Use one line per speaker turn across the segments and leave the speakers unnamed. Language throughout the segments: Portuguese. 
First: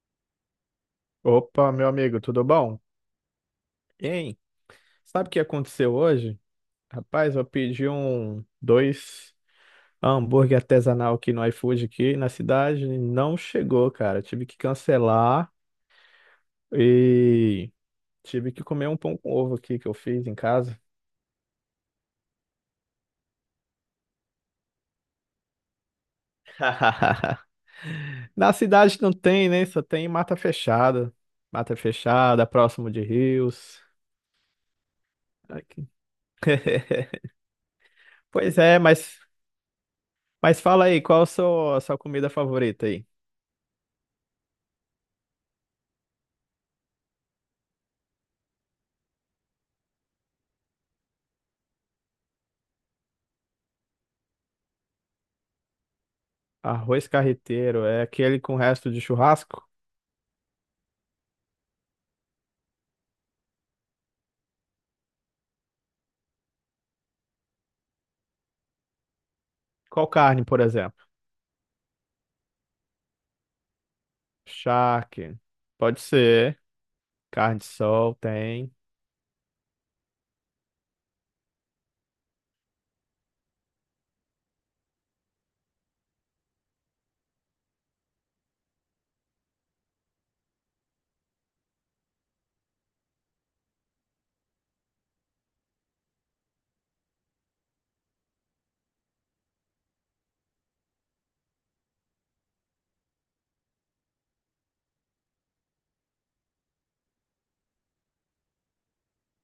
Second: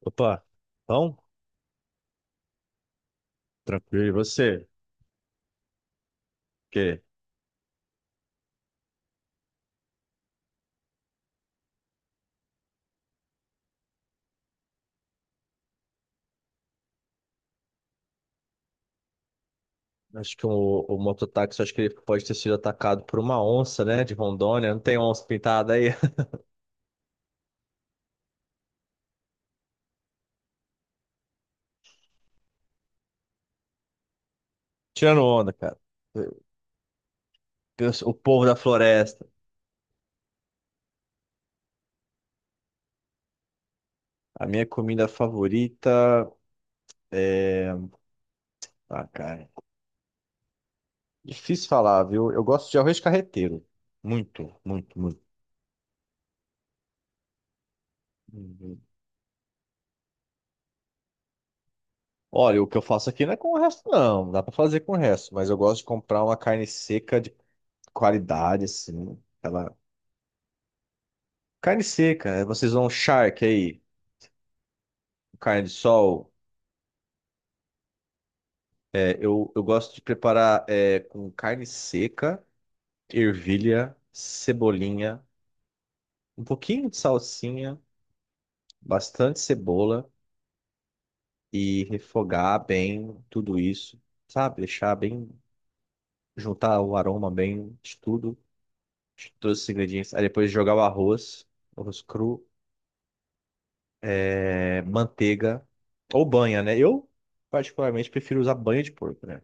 Opa, então,
Opa, meu amigo, tudo bom?
tranquilo, e
Hein?
você?
Sabe o que aconteceu hoje?
Porque
Rapaz, eu pedi dois hambúrguer artesanal aqui no iFood aqui na cidade, e não chegou, cara. Tive que cancelar e tive que comer um pão com ovo aqui que eu fiz em
acho que
casa.
o mototáxi, acho que ele pode ter sido atacado por uma onça, né, de Rondônia. Não tem onça pintada aí?
Na cidade não tem, né? Só tem mata fechada. Mata fechada, próximo de rios.
Tirando onda, cara.
Aqui.
Eu- O povo da
Pois é,
floresta.
mas fala aí, qual a sua comida favorita aí?
A minha comida favorita é... Ah, cara, difícil falar, viu? Eu gosto de arroz carreteiro. Muito, muito, muito.
Arroz carreteiro é aquele com
Uhum.
resto de churrasco?
Olha, o que eu faço aqui não é com o resto, não. Dá pra fazer com o resto, mas eu gosto de comprar uma carne seca de qualidade, assim. Ela
Qual carne, por exemplo?
Carne seca, é, vocês vão charque aí,
Charque.
carne de
Pode
sol.
ser. Carne de sol tem.
É, eu gosto de preparar é, com carne seca, ervilha, cebolinha, um pouquinho de salsinha, bastante cebola e refogar bem tudo isso, sabe? Deixar bem, juntar o aroma bem de tudo, de todos os ingredientes. Aí depois jogar o arroz, arroz cru, é, manteiga ou banha, né? Eu particularmente prefiro usar banha de porco, né?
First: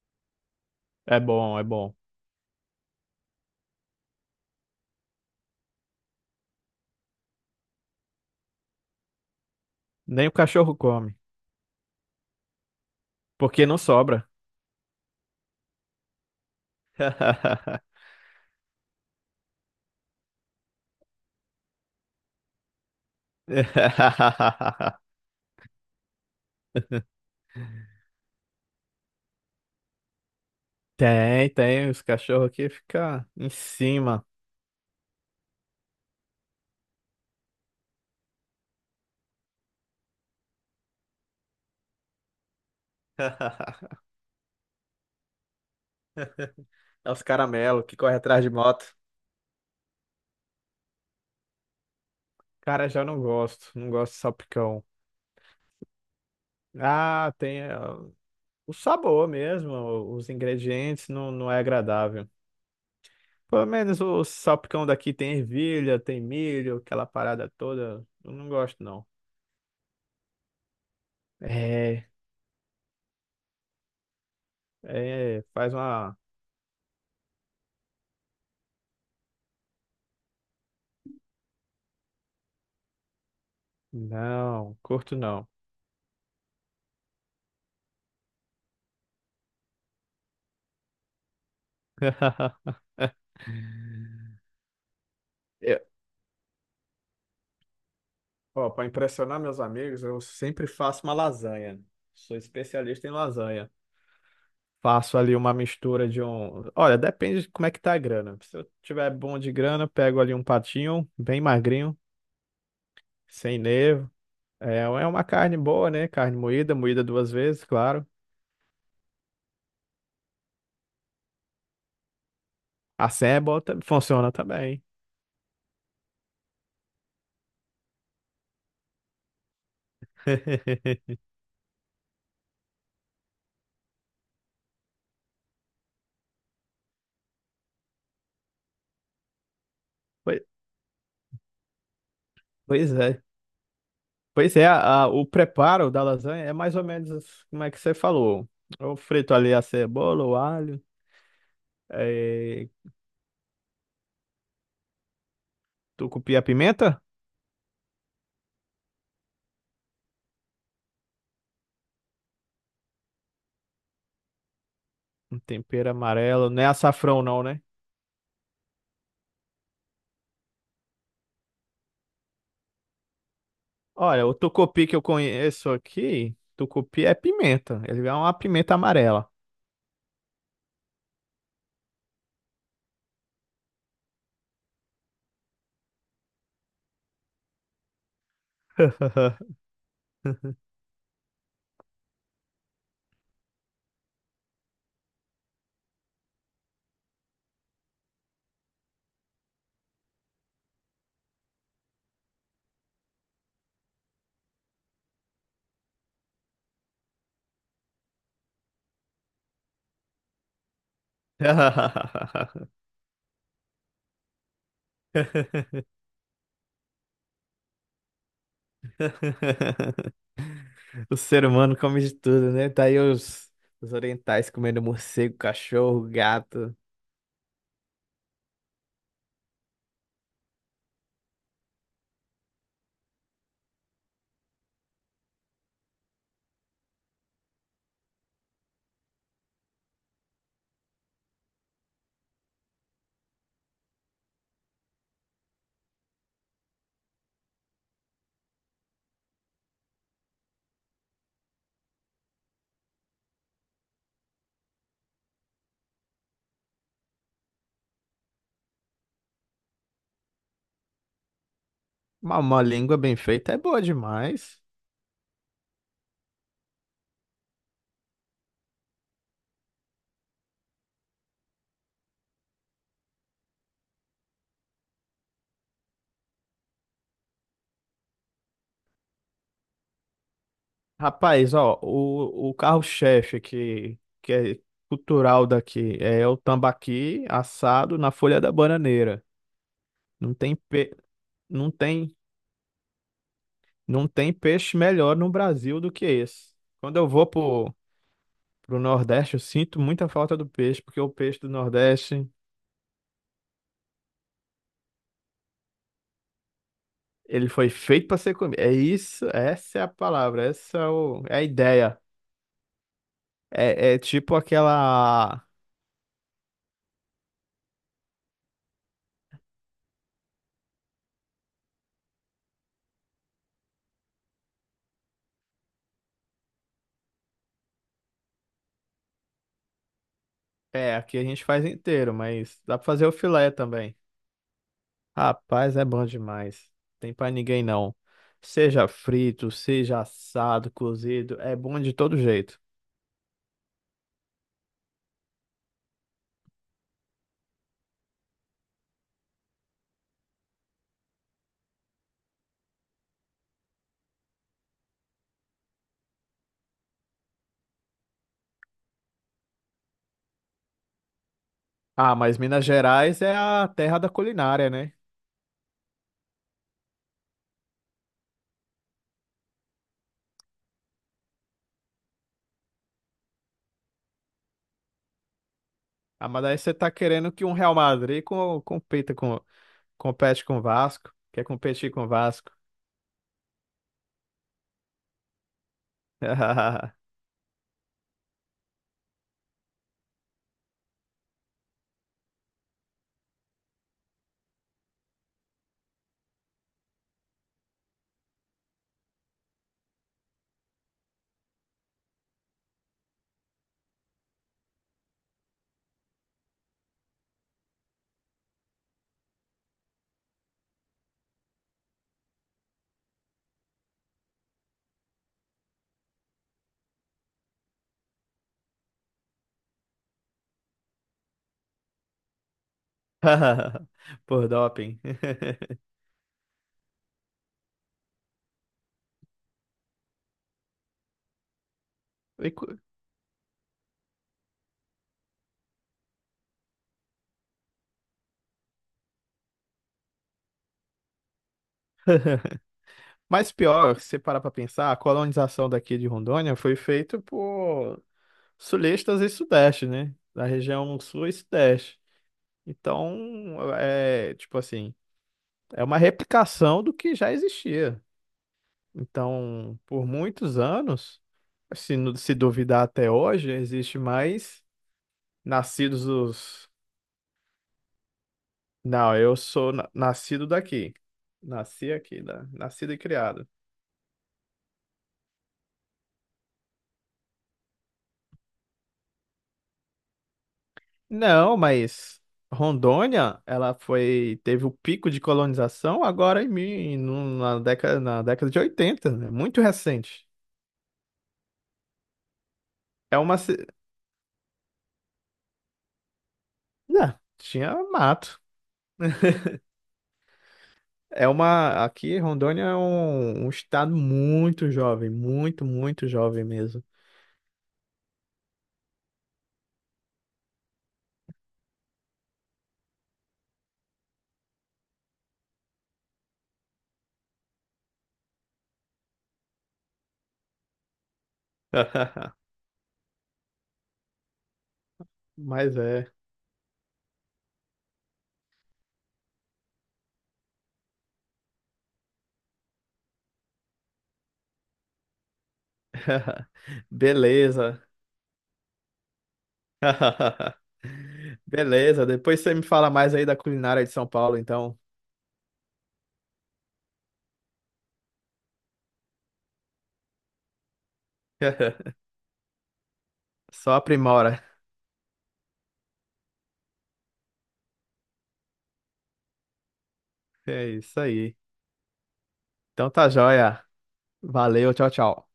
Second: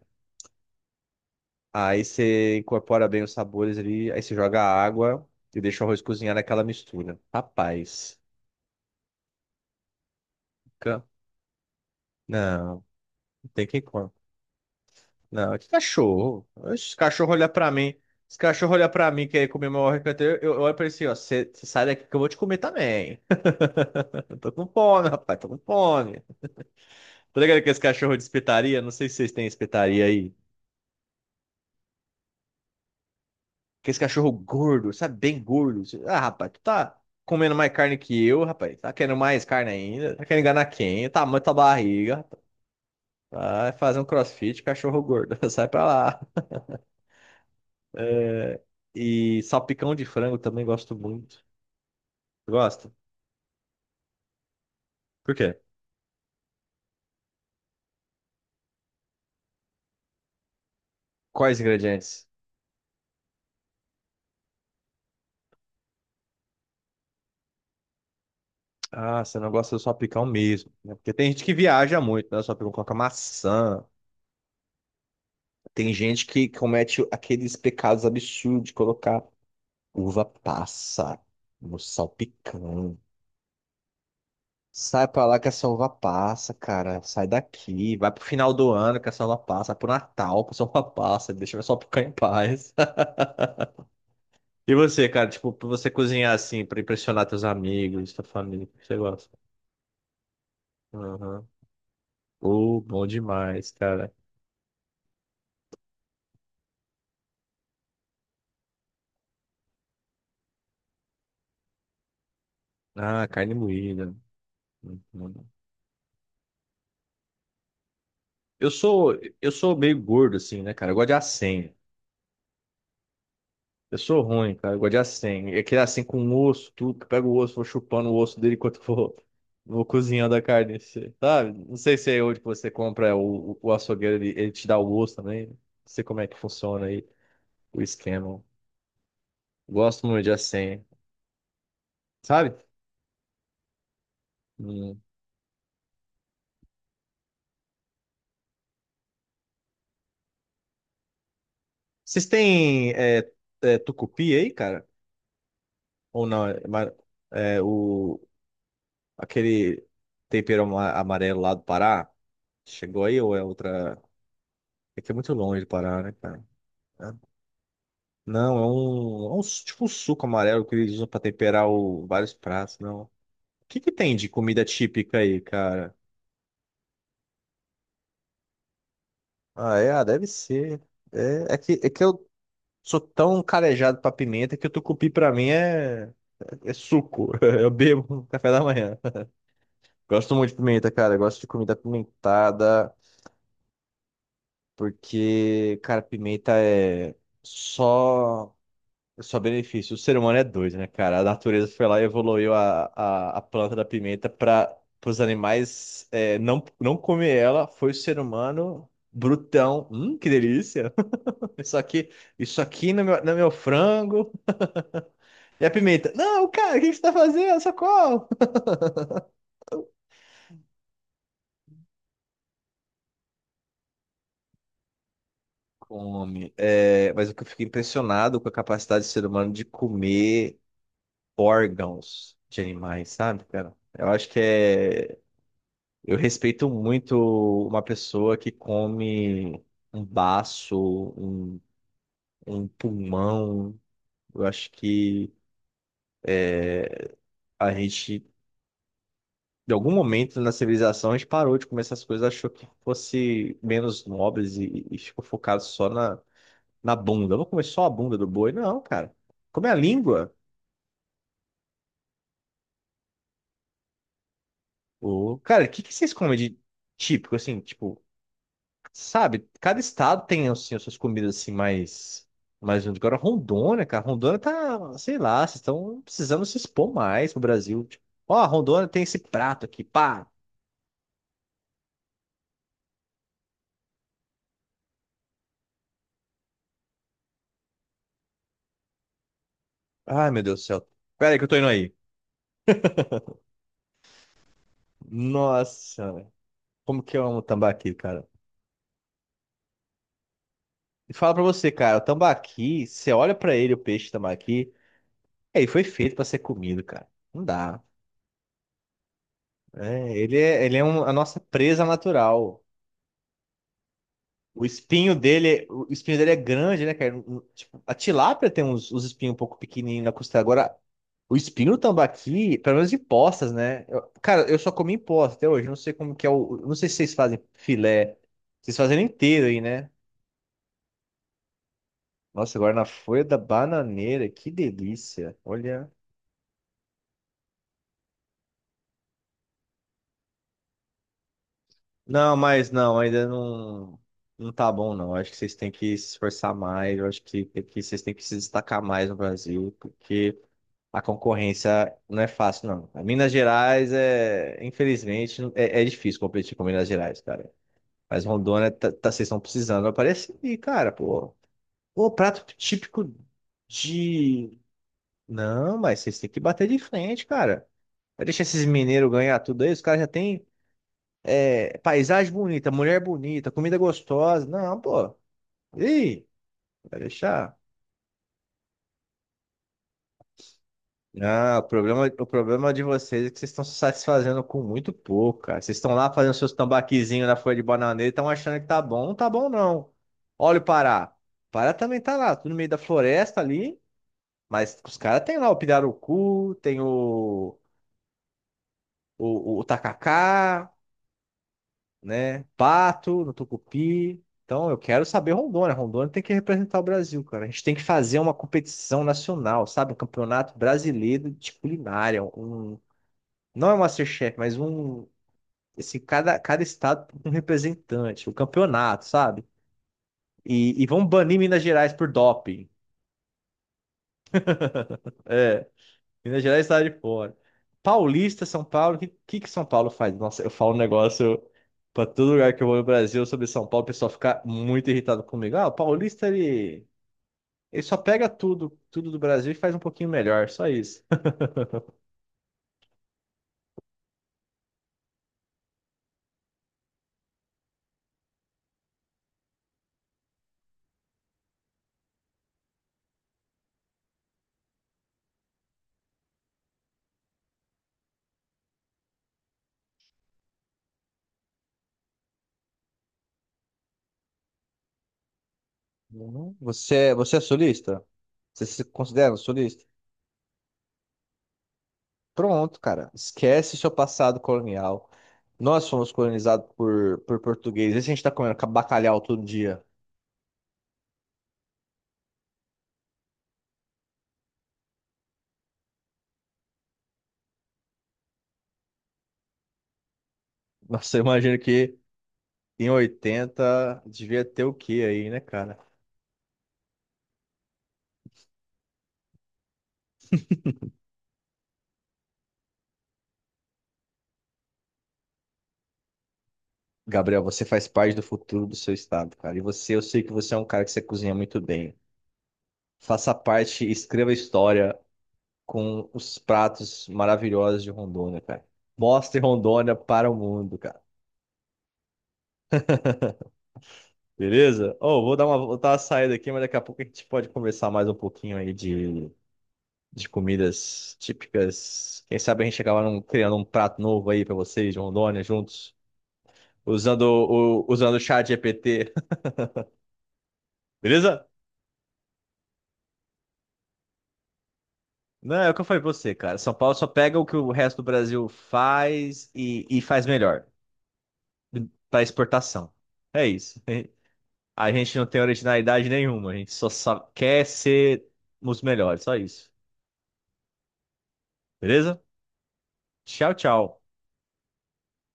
É bom, é bom.
Aí você incorpora bem os sabores ali, aí você joga a água e deixa o arroz cozinhar naquela mistura. Rapaz,
Nem o cachorro
fica-
come,
não,
porque
tem
não
que comer.
sobra.
Não, que cachorro. Os cachorro olha pra mim. Os cachorro olha pra mim, quer comer meu arroz. Canteiro. Eu olho pra ele assim, ó. Você sai daqui que eu vou te comer também. Eu tô com fome, rapaz, tô com fome. Tá ligado que esse cachorro é de espetaria? Não sei se vocês têm espetaria aí.
Tem, tem. Os cachorros aqui ficam em
Aqueles
cima.
cachorro gordo, sabe? Bem gordo. Ah, rapaz, tu tá comendo mais carne que eu, rapaz. Tá querendo mais carne ainda? Tá querendo enganar quem? Tá tamanho da tua barriga. Rapaz. Vai fazer um crossfit, cachorro gordo. Sai pra lá.
É os caramelo que corre atrás de moto.
E salpicão de frango também gosto muito.
Cara,
Gosta?
já não gosto. Não gosto de salpicão.
Por quê?
Ah, tem o sabor mesmo. Os ingredientes não, não é
Quais ingredientes?
agradável. Pelo menos o salpicão daqui tem ervilha, tem milho, aquela parada toda. Eu não gosto, não.
Ah, você não gosta do salpicão mesmo, né? Porque tem gente que viaja
É,
muito, né? O salpicão coloca maçã.
é, faz
Tem
uma.
gente que comete aqueles pecados absurdos de colocar uva passa no salpicão.
Não,
Sai
curto
pra lá que
não.
a selva passa, cara. Sai daqui. Vai pro final do ano que a selva passa. Pro Natal que a selva passa. Deixa eu só ficar em paz. E você, cara? Tipo, pra você
Eu-
cozinhar assim, pra impressionar teus amigos, tua família, o
Ó,
que
para
você gosta?
impressionar meus amigos, eu sempre faço uma
Aham.
lasanha. Sou
Oh, bom
especialista em
demais,
lasanha.
cara.
Faço ali uma mistura de um. Olha, depende de como é que tá a grana. Se eu tiver bom de grana, eu pego ali um patinho, bem magrinho,
Ah, carne
sem nervo.
moída.
É,
Muito
é uma
bom.
carne boa, né? Carne moída, moída duas vezes, claro.
Eu sou, eu sou meio gordo, assim, né, cara? Eu gosto de acém.
A senha é
Eu sou
funciona
ruim, cara. Eu
também.
gosto de assim. É aquele assim com osso, tudo. Que pega o osso, vou chupando o osso dele enquanto vou, vou cozinhando a carne. Assim, sabe? Não sei se é onde que você compra o açougueiro, ele te dá o osso também. Não sei como é que funciona aí o esquema. Gosto muito de
Pois
assim. Sabe?
pois é. Pois é,
Hum.
o preparo da lasanha é mais ou menos como é que você falou. Eu frito ali a cebola, o alho,
Vocês
eh,
têm tucupi aí, cara? Ou
tucupi, a
não?
pimenta,
É, o, aquele tempero amarelo lá do Pará? Chegou aí ou é outra? É que é muito
um
longe do
tempero
Pará, né, cara?
amarelo, não é açafrão não, né?
Não, é um tipo um suco amarelo que eles usam pra temperar vários pratos, não. O que que tem
Olha,
de
o
comida
tucupi que eu
típica aí,
conheço
cara?
aqui, tucupi é pimenta, ele é uma pimenta amarela.
Ah, é, ah, deve ser. É, é que eu sou tão calejado pra pimenta que o tucupi pra mim é suco. Eu bebo no café da manhã. Gosto muito de pimenta, cara. Eu gosto de comida apimentada, porque, cara, pimenta é só. Só benefício. O ser humano é doido, né, cara? A natureza foi lá e evoluiu a planta da pimenta para os animais é, não, não comer ela. Foi o ser humano brutão. Que delícia! Isso aqui, isso aqui no meu frango. E a pimenta. Não, cara, o que que você tá fazendo? Socorro!
O ser humano come de tudo, né? Tá aí os orientais comendo morcego, cachorro,
Come.
gato.
É, mas o que eu fiquei impressionado com a capacidade do ser humano de comer órgãos de animais, sabe, cara? Eu acho que é. Eu respeito muito uma pessoa que come um baço, um, um pulmão. Eu acho que a gente, de algum momento na civilização, a gente parou de comer essas coisas, achou que fosse menos nobres e ficou focado só na bunda. Eu vou comer só a bunda do boi? Não, cara. Comer a língua.
Uma língua bem feita é boa demais.
Ô, cara, que vocês comem de típico, assim, tipo. Sabe, cada estado tem assim, as suas comidas assim mais junto. Agora Rondônia, cara, Rondônia tá, sei lá, vocês estão precisando se expor mais pro Brasil. Tipo, ó, Rondônia tem esse prato aqui, pá.
Rapaz, ó, o carro-chefe que é cultural daqui é o tambaqui assado na folha da bananeira.
Ai,
Não
meu
tem,
Deus do céu.
pe...
Pera aí que eu tô indo
não
aí.
tem, não tem peixe melhor no Brasil do que
Nossa, velho.
esse. Quando
Como
eu
que eu
vou
amo
pro,
tambaqui, cara?
pro Nordeste, eu sinto muita falta do peixe, porque o
E fala
peixe
pra
do
você, cara, o
Nordeste.
tambaqui, você olha pra ele, o peixe tambaqui, é, ele foi feito pra ser comido, cara. Não
Ele foi
dá.
feito para ser comido. É isso, essa é a
É, ele
palavra,
é, ele é a
é
nossa
a
presa
ideia.
natural.
É, é tipo aquela.
O espinho dele é grande, né, cara? Tipo, a tilápia tem uns, os espinhos um pouco pequenininhos na costela. Agora, o espinho do tambaqui, pelo menos de postas, né? Cara, eu só comi em posta até hoje. Não sei como que é o. Não sei se vocês fazem filé. Vocês fazem ele inteiro aí, né?
É, aqui a gente faz inteiro,
Nossa,
mas
agora
dá
na
para fazer o
folha da
filé também.
bananeira, que delícia.
Rapaz, é
Olha.
bom demais. Tem para ninguém não. Seja frito, seja assado, cozido, é bom de todo
Não,
jeito.
mas não, ainda não, não tá bom, não. Acho que vocês têm que se esforçar mais, eu acho que, tem que vocês têm que se destacar mais no Brasil, porque a concorrência não é fácil, não. A Minas Gerais é, infelizmente, é difícil competir com Minas Gerais, cara. Mas Rondônia, vocês estão precisando aparecer, e, cara, pô. Pô,
Ah, mas
prato
Minas
típico
Gerais é a terra da
de.
culinária, né?
Não, mas vocês têm que bater de frente, cara. Vai deixar esses mineiros ganhar tudo aí, os caras já têm. É, paisagem bonita, mulher bonita, comida gostosa. Não, pô. Ih,
Ah, mas aí você tá
vai
querendo que um
deixar.
Compita com, compete com o Vasco? Quer
Não, o
competir com
problema,
o
o
Vasco?
problema de vocês é que vocês estão se satisfazendo com muito pouco, cara. Vocês estão lá fazendo seus tambaquizinhos na folha de bananeira e estão achando que tá bom. Não tá bom, não. Olha o Pará. O Pará também tá lá, tudo no meio da floresta ali. Mas os caras têm lá o pirarucu, tem o, o tacacá. Né? Pato, no Tucupi. Então, eu quero saber Rondônia. Rondônia tem que representar o Brasil, cara. A gente tem que fazer uma competição nacional, sabe? Um campeonato brasileiro de culinária. Um... Não é um MasterChef, mas um. Assim, cada estado tem um representante, o um campeonato, sabe? E vão banir Minas Gerais por doping.
Por doping.
É, Minas Gerais está de fora. Paulista, São Paulo, que São Paulo faz? Nossa, eu falo um negócio para todo
E
lugar que eu vou
cu-
no Brasil sobre São Paulo, o pessoal fica muito irritado comigo. Ah, o paulista, ele só pega tudo, tudo do Brasil e faz um pouquinho melhor, só isso.
Mas pior, se parar para pensar, a colonização daqui de Rondônia foi feita por sulistas e sudeste, né? Da região sul e sudeste. Então, é tipo assim, é uma replicação do que já existia. Então, por muitos anos, se duvidar até hoje, existe mais nascidos
Uhum.
dos.
Você, você é sulista? Você se
Não,
considera um
eu sou
sulista?
nascido daqui. Nasci aqui, né?
Pronto,
Nascido e
cara.
criado.
Esquece seu passado colonial. Nós fomos colonizados por portugueses. E se a gente tá comendo bacalhau todo dia.
Não, mas Rondônia, ela foi, teve o pico de colonização agora em na década de 80, né? Muito recente.
Nossa, eu imagino que em
É uma, ci-
80 devia ter o quê aí, né, cara?
não, tinha mato. Aqui Rondônia é um, um estado muito jovem, muito, muito jovem mesmo.
Gabriel, você faz parte do futuro do seu estado, cara. E você, eu sei que você é um cara que você cozinha muito bem. Faça parte, escreva história com os pratos maravilhosos de Rondônia, cara. Mostre Rondônia para o mundo, cara. Beleza? Oh, vou dar uma,
Mas
vou dar uma
é.
saída aqui, mas daqui a pouco a gente pode conversar mais um pouquinho aí de comidas típicas. Quem sabe a gente acaba criando um prato novo aí para vocês de Rondônia juntos, usando
Beleza.
o chat GPT. Beleza?
Beleza, depois você me fala mais aí da culinária de São Paulo, então.
Não, é o que eu falei pra você, cara. São Paulo só pega o que o resto do Brasil faz e faz melhor para exportação. É
Só
isso.
aprimora.
A gente não tem originalidade nenhuma, a gente só quer ser os melhores, só isso.
É isso aí.
Beleza?
Então tá
Tchau,
joia.
tchau.
Valeu, tchau, tchau.